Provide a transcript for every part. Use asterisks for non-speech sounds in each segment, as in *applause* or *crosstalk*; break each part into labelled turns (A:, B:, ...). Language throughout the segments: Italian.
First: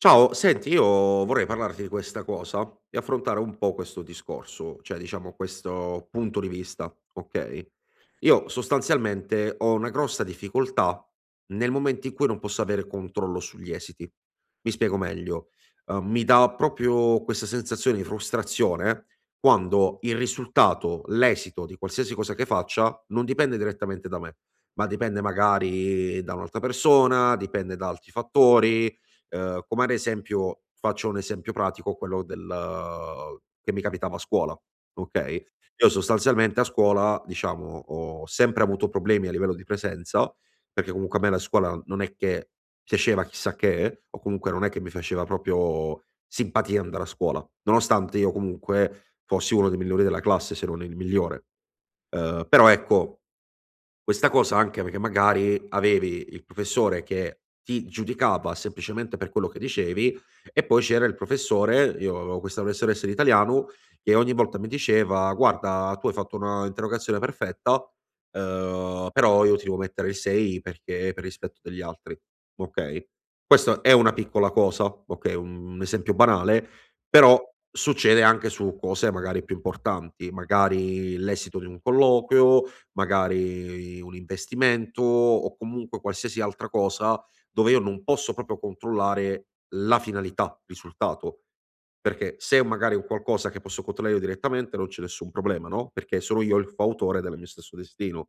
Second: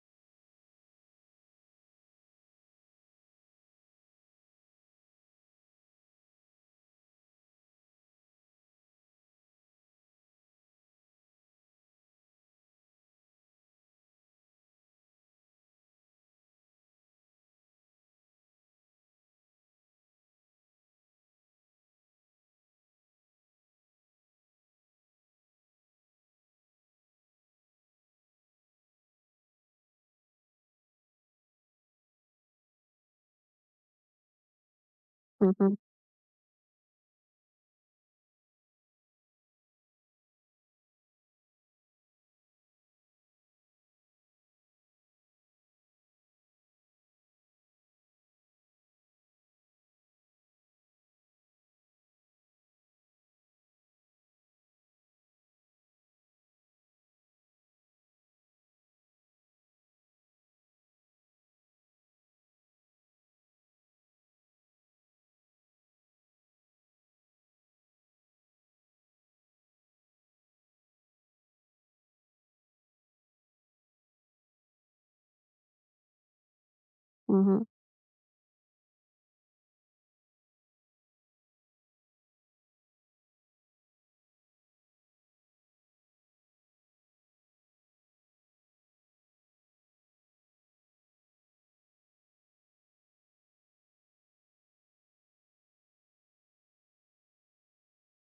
A: Ciao, senti, io vorrei parlarti di questa cosa e affrontare un po' questo discorso, cioè diciamo questo punto di vista, ok? Io sostanzialmente ho una grossa difficoltà nel momento in cui non posso avere controllo sugli esiti. Mi spiego meglio. Mi dà proprio questa sensazione di frustrazione quando il risultato, l'esito di qualsiasi cosa che faccia non dipende direttamente da me, ma dipende magari da un'altra persona, dipende da altri fattori. Come ad esempio faccio un esempio pratico, quello del che mi capitava a scuola, okay?
B: Mh-mh,
A: Io sostanzialmente a scuola, diciamo, ho sempre avuto problemi a livello di presenza, perché comunque a me la scuola non è che piaceva chissà che, o comunque non è che mi faceva proprio simpatia andare a scuola, nonostante io comunque fossi uno dei migliori della classe, se non il migliore. Però ecco questa cosa anche perché magari avevi il professore che ti giudicava semplicemente per quello che dicevi e poi c'era il professore, io avevo questa professoressa di italiano che ogni volta mi diceva: "Guarda, tu hai fatto una interrogazione perfetta, però io ti devo mettere il 6 perché per rispetto degli altri." Okay? Questa è una piccola cosa, okay, un esempio banale, però
B: mh-mh,
A: succede anche su cose magari più importanti, magari l'esito di un colloquio, magari un investimento o comunque qualsiasi altra cosa dove io non posso proprio controllare la finalità, il risultato. Perché se è magari un qualcosa che posso controllare io direttamente non c'è nessun problema, no, perché sono io il fautore del mio stesso destino.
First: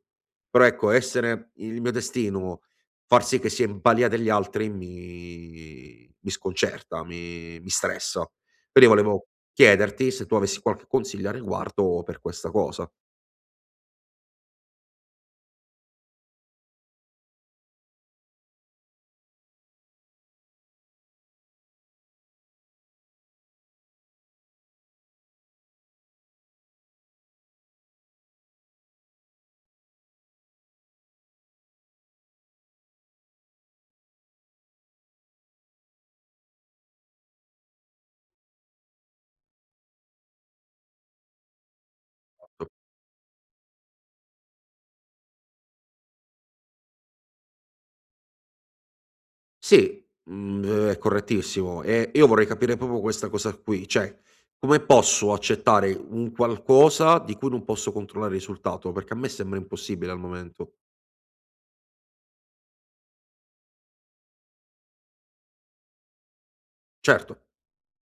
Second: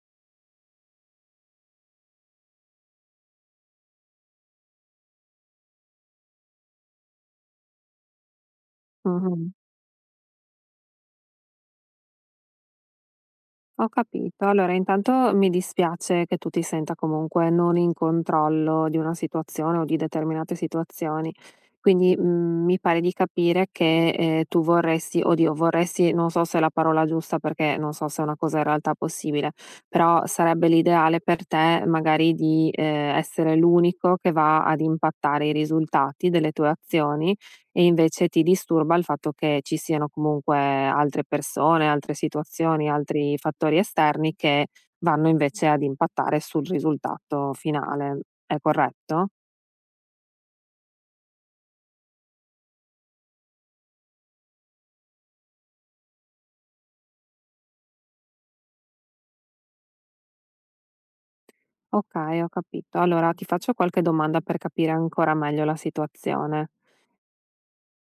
A: Però ecco, essere il mio destino, far sì che sia in balia degli altri mi sconcerta, mi stressa. Quindi volevo
B: mh-mh.
A: chiederti se tu avessi qualche consiglio a riguardo per questa cosa.
B: Ho capito. Allora intanto mi dispiace che tu ti senta comunque non in controllo di una situazione o di determinate situazioni. Quindi, mi pare di capire che, tu vorresti oddio vorresti non so se è la parola giusta perché non so se è una cosa in realtà possibile, però sarebbe l'ideale per te magari di, essere l'unico che va ad impattare i risultati delle tue azioni. E invece ti disturba il fatto che ci siano comunque altre persone, altre situazioni, altri fattori esterni che vanno invece ad impattare sul risultato finale. È corretto?
A: Sì, mhmm, è correttissimo. E io vorrei capire proprio questa cosa qui, cioè come posso accettare un qualcosa di cui non posso controllare il risultato? Perché a me sembra impossibile al momento.
B: Okay, ho capito. Allora ti faccio qualche domanda per capire ancora meglio la situazione.
A: Certo.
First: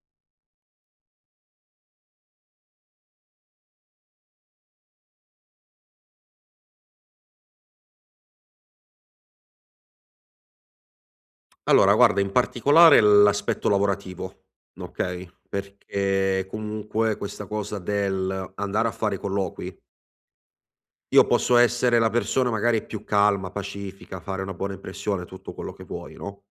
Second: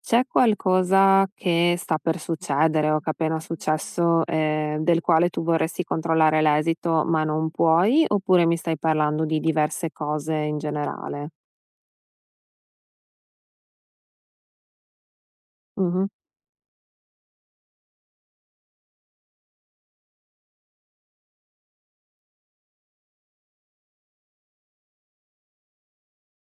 B: C'è qualcosa che sta per succedere o che è appena successo, del quale tu vorresti controllare l'esito ma non puoi, oppure mi stai parlando di diverse cose in generale?
A: Allora guarda, in particolare l'aspetto lavorativo, okay,
B: Mh-mh,
A: perché comunque questa cosa del andare a fare colloqui, io posso essere la persona magari più calma, pacifica, fare una buona impressione, tutto quello che vuoi, no.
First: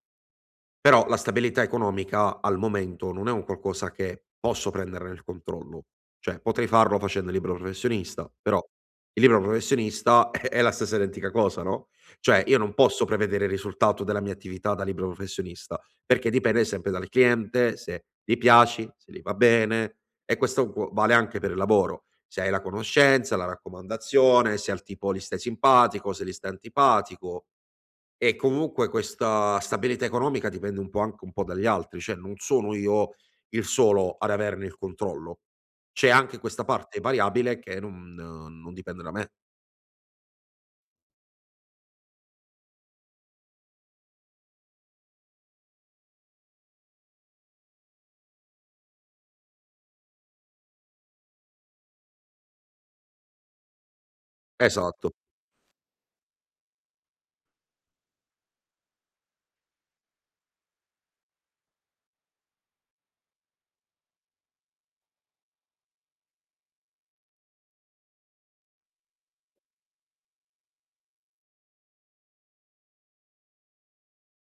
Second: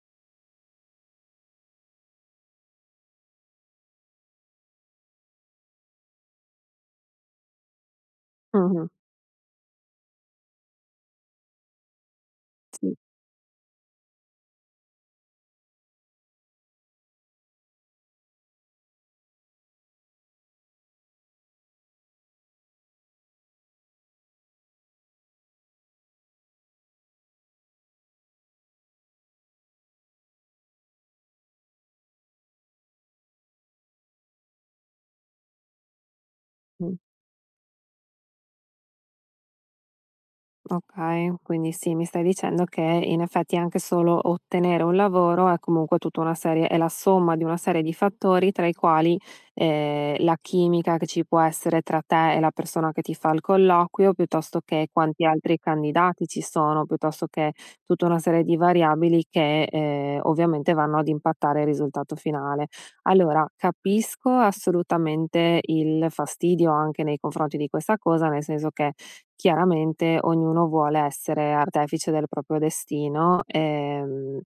A: Però la stabilità economica al momento non è un qualcosa che posso prendere nel controllo, cioè potrei farlo facendo il libero professionista, però
B: mh-mh,
A: il libero professionista *laughs* è la stessa identica cosa, no, cioè io non
B: sì.
A: posso prevedere il risultato della mia attività da libero professionista, perché dipende sempre dal cliente, se gli piaci, se gli va bene e questo gu vale anche per il lavoro. Se hai la conoscenza, la raccomandazione, se al tipo gli stai simpatico, se gli stai antipatico, e comunque questa stabilità economica dipende un po' anche un po' dagli altri, cioè non sono io il solo ad averne il controllo. C'è anche questa
B: Mh,
A: parte variabile che non dipende da me.
B: okay, quindi sì, mi stai dicendo che in effetti anche solo ottenere un lavoro è comunque tutta una serie è la somma di una serie di fattori tra i quali, la chimica che ci può essere tra te e la persona che ti fa il colloquio, piuttosto che
A: Esatto,
B: quanti altri candidati ci sono, piuttosto che tutta una serie di variabili che, ovviamente vanno ad impattare il risultato finale. Allora, capisco assolutamente il fastidio anche nei confronti di questa cosa, nel senso che chiaramente ognuno vuole essere artefice del proprio destino,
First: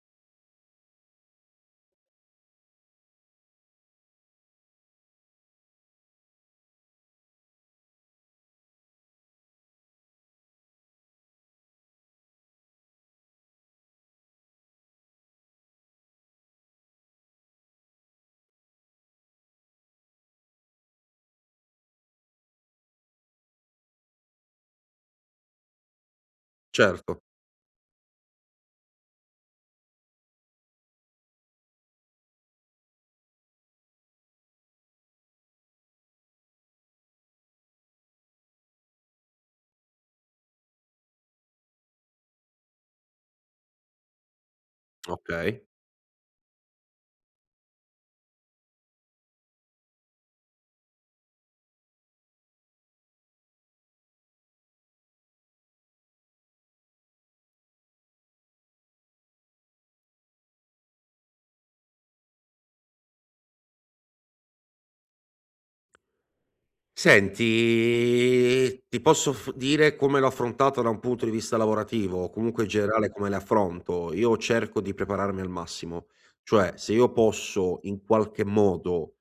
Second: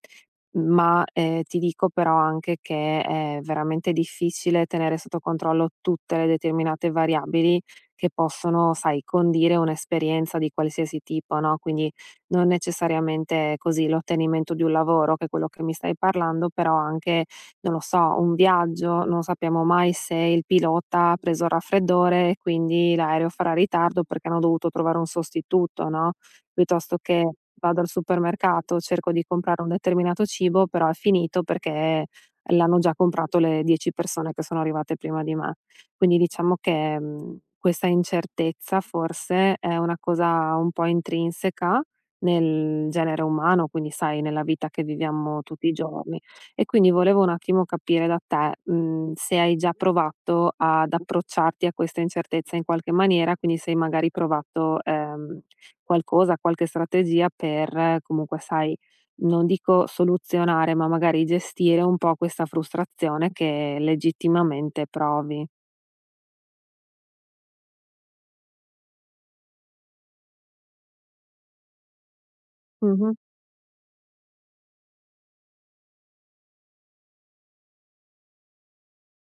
B: ma, ti dico però anche che è veramente difficile tenere sotto controllo tutte le determinate variabili che possono, sai, condire un'esperienza di qualsiasi tipo, no, quindi non necessariamente così l'ottenimento di un lavoro, che è quello che mi stai parlando, però anche non lo so, un viaggio, non sappiamo mai se il pilota ha preso il raffreddore e quindi l'aereo farà ritardo perché hanno dovuto trovare un sostituto, no, piuttosto
A: certo.
B: che vado al supermercato, cerco di comprare un determinato cibo, però è finito perché l'hanno già comprato le 10 persone che sono arrivate prima di me. Quindi diciamo che, questa incertezza forse è una cosa un po' intrinseca nel genere umano, quindi sai, nella vita che viviamo
A: Okay.
B: tutti i giorni. E quindi volevo un attimo capire da te, se hai già provato ad approcciarti a questa incertezza in qualche maniera, quindi se hai magari provato, qualcosa, qualche strategia per comunque, sai, non dico soluzionare, ma magari gestire un po' questa frustrazione che legittimamente provi.
A: Senti, ti posso f dire come l'ho affrontata da un punto di vista lavorativo, o comunque in generale
B: Mh-mh,
A: come le affronto. Io cerco di prepararmi al massimo, cioè se io posso in qualche modo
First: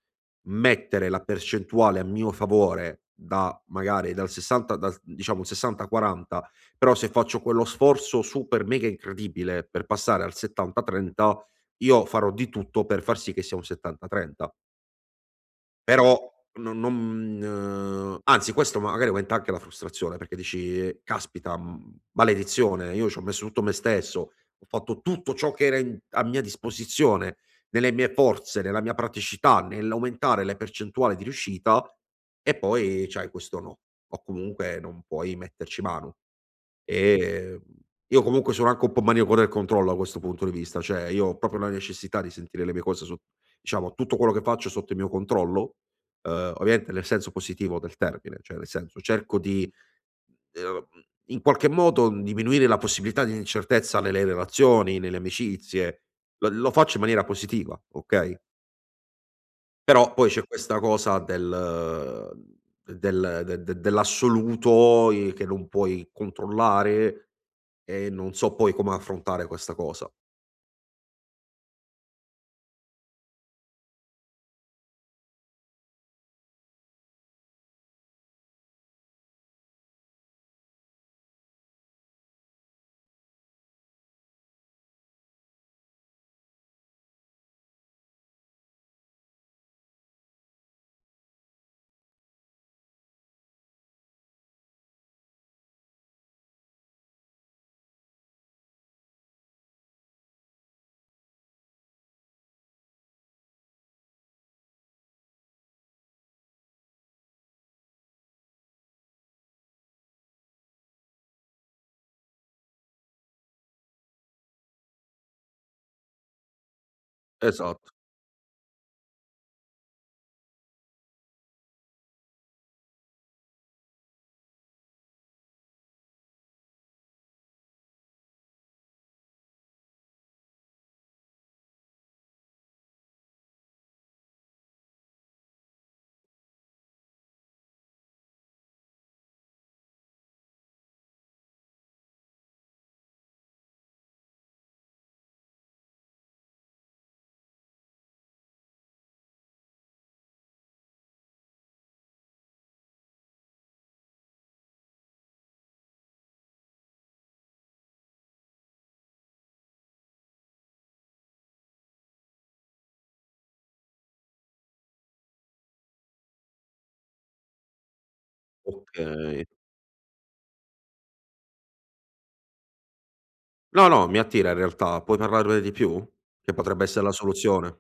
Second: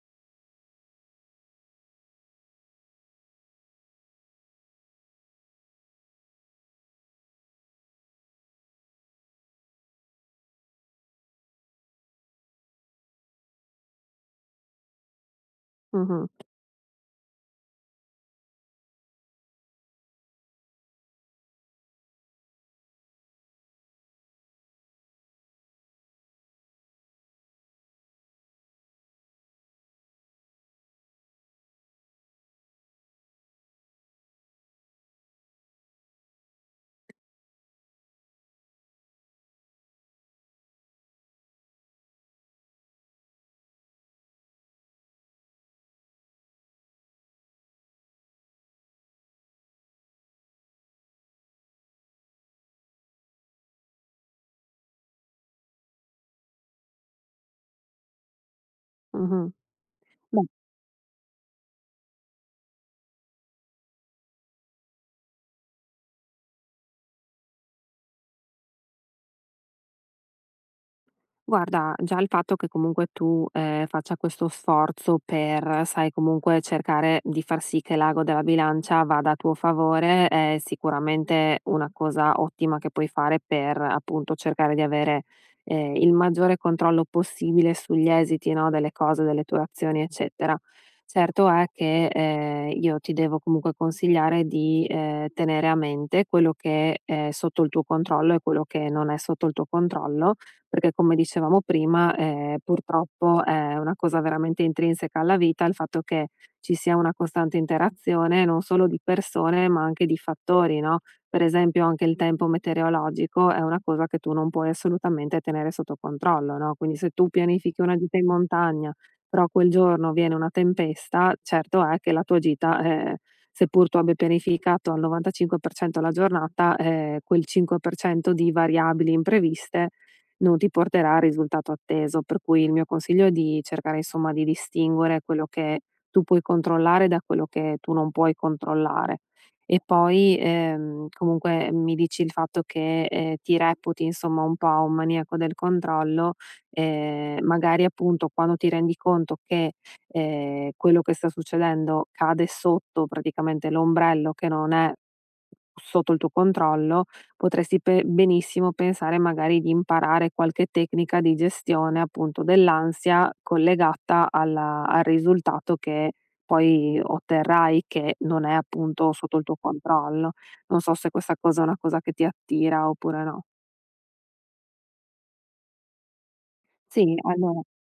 A: mettere la percentuale a mio favore da magari dal diciamo un 60-40, però se faccio quello sforzo super mega incredibile per passare al 70-30, io farò di tutto per far sì che sia un 70-30. Però
B: mh-mh,
A: no non anzi questo magari aumenta anche la frustrazione, perché dici: "Caspita, mhmm, maledizione, io c'ho messo tutto me stesso, ho fatto tutto ciò che era in a mia disposizione, nelle mie forze, nella mia praticità, nell'aumentare le percentuali di riuscita e poi c'hai questo no, o comunque non puoi metterci mano". Ehm, io comunque sono anche un po' maniaco del controllo da questo punto di vista, cioè io ho proprio la necessità di sentire le mie cose sot diciamo tutto quello che faccio sotto il mio controllo, ovviamente nel senso positivo del termine, cioè nel senso cerco di, ehm, in qualche modo diminuire la possibilità di incertezza nelle relazioni, nelle amicizie, lo faccio in maniera positiva, okay,
B: mh-mh.
A: però poi c'è questa cosa del del de de dell'assoluto, che non puoi controllare, e non so poi come affrontare questa cosa.
B: Guarda, già il fatto che comunque tu, faccia questo sforzo per, sai, comunque cercare di far sì che l'ago della bilancia vada a tuo favore è sicuramente una cosa ottima che puoi fare per, appunto, cercare di avere, il maggiore controllo possibile sugli esiti, no, delle cose, delle tue azioni, eccetera. Certo è che, io ti devo comunque consigliare di, tenere a mente quello che è sotto il tuo controllo e quello che non è sotto il tuo controllo, perché come dicevamo prima, purtroppo è una cosa veramente intrinseca alla vita il fatto che ci sia una costante interazione non solo di persone, ma anche di fattori, no, per esempio anche il tempo metereologico è una cosa che tu non puoi assolutamente tenere sotto controllo, no, quindi se tu pianifichi
A: Esatto,
B: una gita in montagna, però quel giorno viene una tempesta, certo è che la tua gita, seppur tu abbia pianificato al 95% la giornata, quel 5% di variabili impreviste non ti porterà al risultato atteso, per cui il mio consiglio è di cercare insomma di distinguere quello che tu puoi controllare da quello che tu non puoi controllare. E poi comunque mi dici il fatto che ti reputi insomma un po' un maniaco del controllo, magari appunto quando ti rendi conto che quello che sta succedendo cade sotto praticamente l'ombrello che non è sotto il tuo controllo, potresti pe benissimo pensare magari di imparare qualche tecnica di gestione, appunto, dell'ansia collegata alla al risultato che poi otterrai, che non è appunto sotto
A: okay.
B: il tuo controllo. Non so se questa cosa è una cosa che ti attira oppure no.
A: No, no, mi attira in realtà. Puoi parlarmene di più? Che potrebbe essere la
B: Sì, allo
A: soluzione?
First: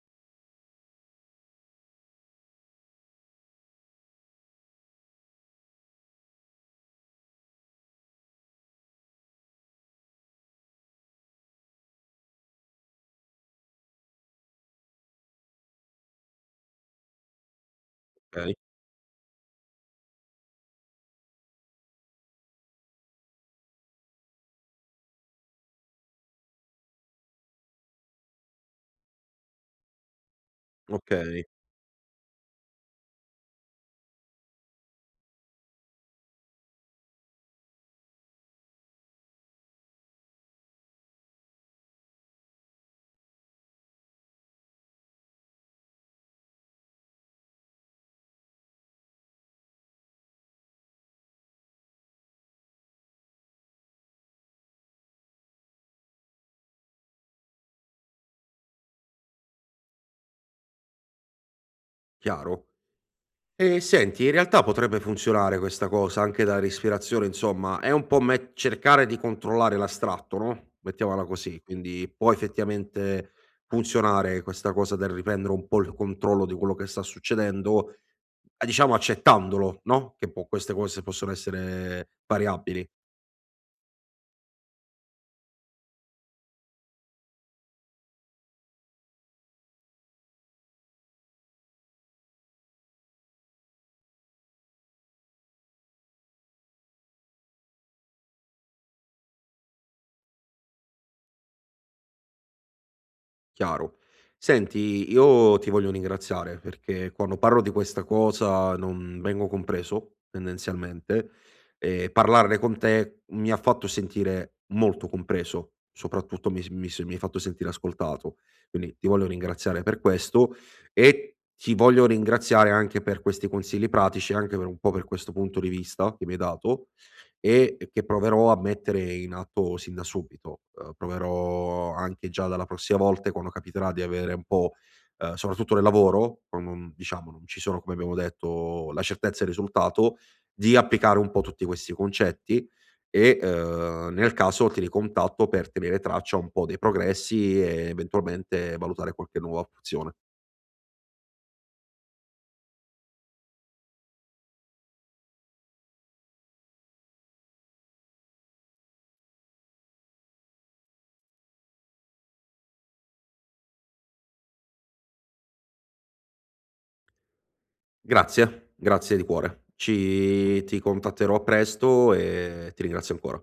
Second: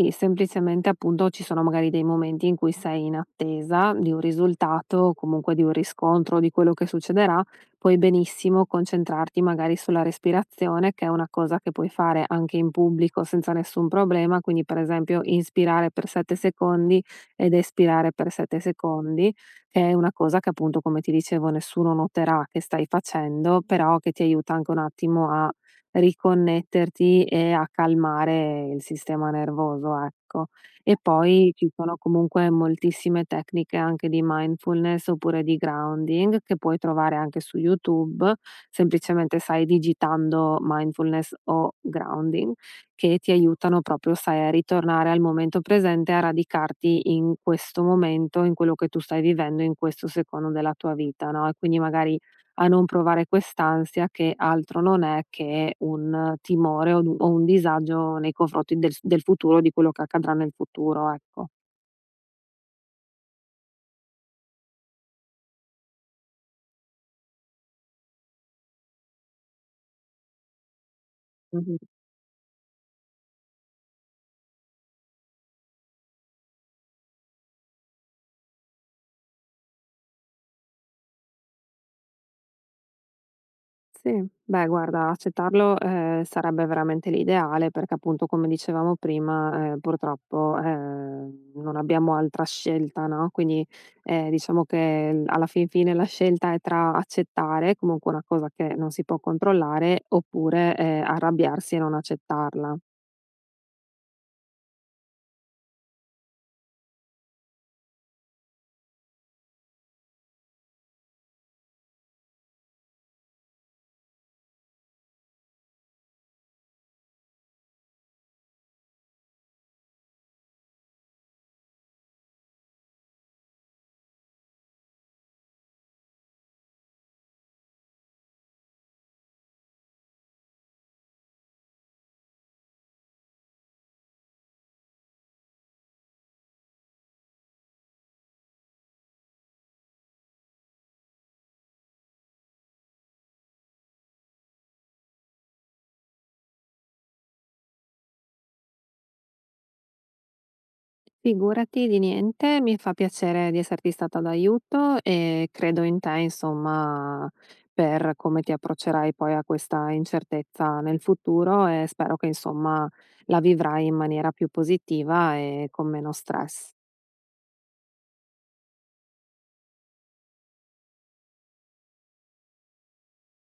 B: Sì, semplicemente appunto ci sono magari dei momenti in cui sei in attesa di un risultato, comunque di un riscontro di quello che succederà, puoi benissimo concentrarti magari sulla respirazione, che è una cosa che puoi fare anche in pubblico senza nessun problema, quindi per esempio inspirare per 7 secondi ed espirare per
A: Okay,
B: 7 secondi, che è una cosa che appunto come ti dicevo nessuno noterà che stai facendo, però che ti aiuta anche un attimo a riconnetterti e a calmare il sistema nervoso, ecco. E
A: okay,
B: poi ci sono comunque moltissime tecniche anche di mindfulness oppure di grounding che puoi trovare anche su YouTube, semplicemente sai digitando mindfulness o grounding, che ti aiutano proprio, sai, a ritornare al momento presente, a radicarti in questo momento, in quello che tu stai vivendo in questo secondo della tua vita, no, e quindi magari a non provare quest'ansia che altro non è che un timore o du o un disagio nei confronti del futuro, di quello che accadrà nel futuro, ecco.
A: chiaro. E senti, in realtà potrebbe funzionare questa cosa anche da respirazione, insomma, è un po' me cercare di controllare l'astratto, no, mettiamola così,
B: Mh-mh.
A: quindi può effettivamente funzionare questa cosa del riprendere un po' il controllo di quello che sta succedendo, a diciamo accettandolo, no, che può queste cose possono essere variabili.
B: Sì, beh guarda accettarlo, sarebbe veramente l'ideale perché appunto come dicevamo prima, purtroppo, non abbiamo altra scelta, no, quindi, diciamo che l alla fin fine la scelta è tra accettare, comunque una cosa che non si può controllare, oppure, arrabbiarsi e non accettarla.
A: Chiaro. Senti, io ti voglio ringraziare perché quando parlo di questa cosa non vengo compreso tendenzialmente e parlarne con te mi ha fatto sentire molto compreso, soprattutto mi hai fatto sentire ascoltato. Quindi ti voglio ringraziare per questo e ti voglio ringraziare anche per questi consigli pratici, anche per un po' per questo punto di vista che mi hai dato e che proverò a mettere in atto sin da subito. Proverò anche già dalla prossima volta quando capiterà di avere un po' soprattutto nel lavoro, quando non diciamo, non ci sono, come abbiamo detto, la certezza e il risultato, di applicare un po' tutti questi concetti e, nel caso ti ricontatto per tenere traccia un po' dei progressi e eventualmente valutare qualche nuova opzione.
B: Figurati di niente, mi fa piacere di esserti stata d'aiuto e credo in te, insomma, per come ti approccerai poi a questa incertezza nel futuro e spero che, insomma, la vivrai in maniera più positiva e con meno stress.
A: Grazie, grazie di cuore. Ci Ti contatterò presto e ti ringrazio ancora.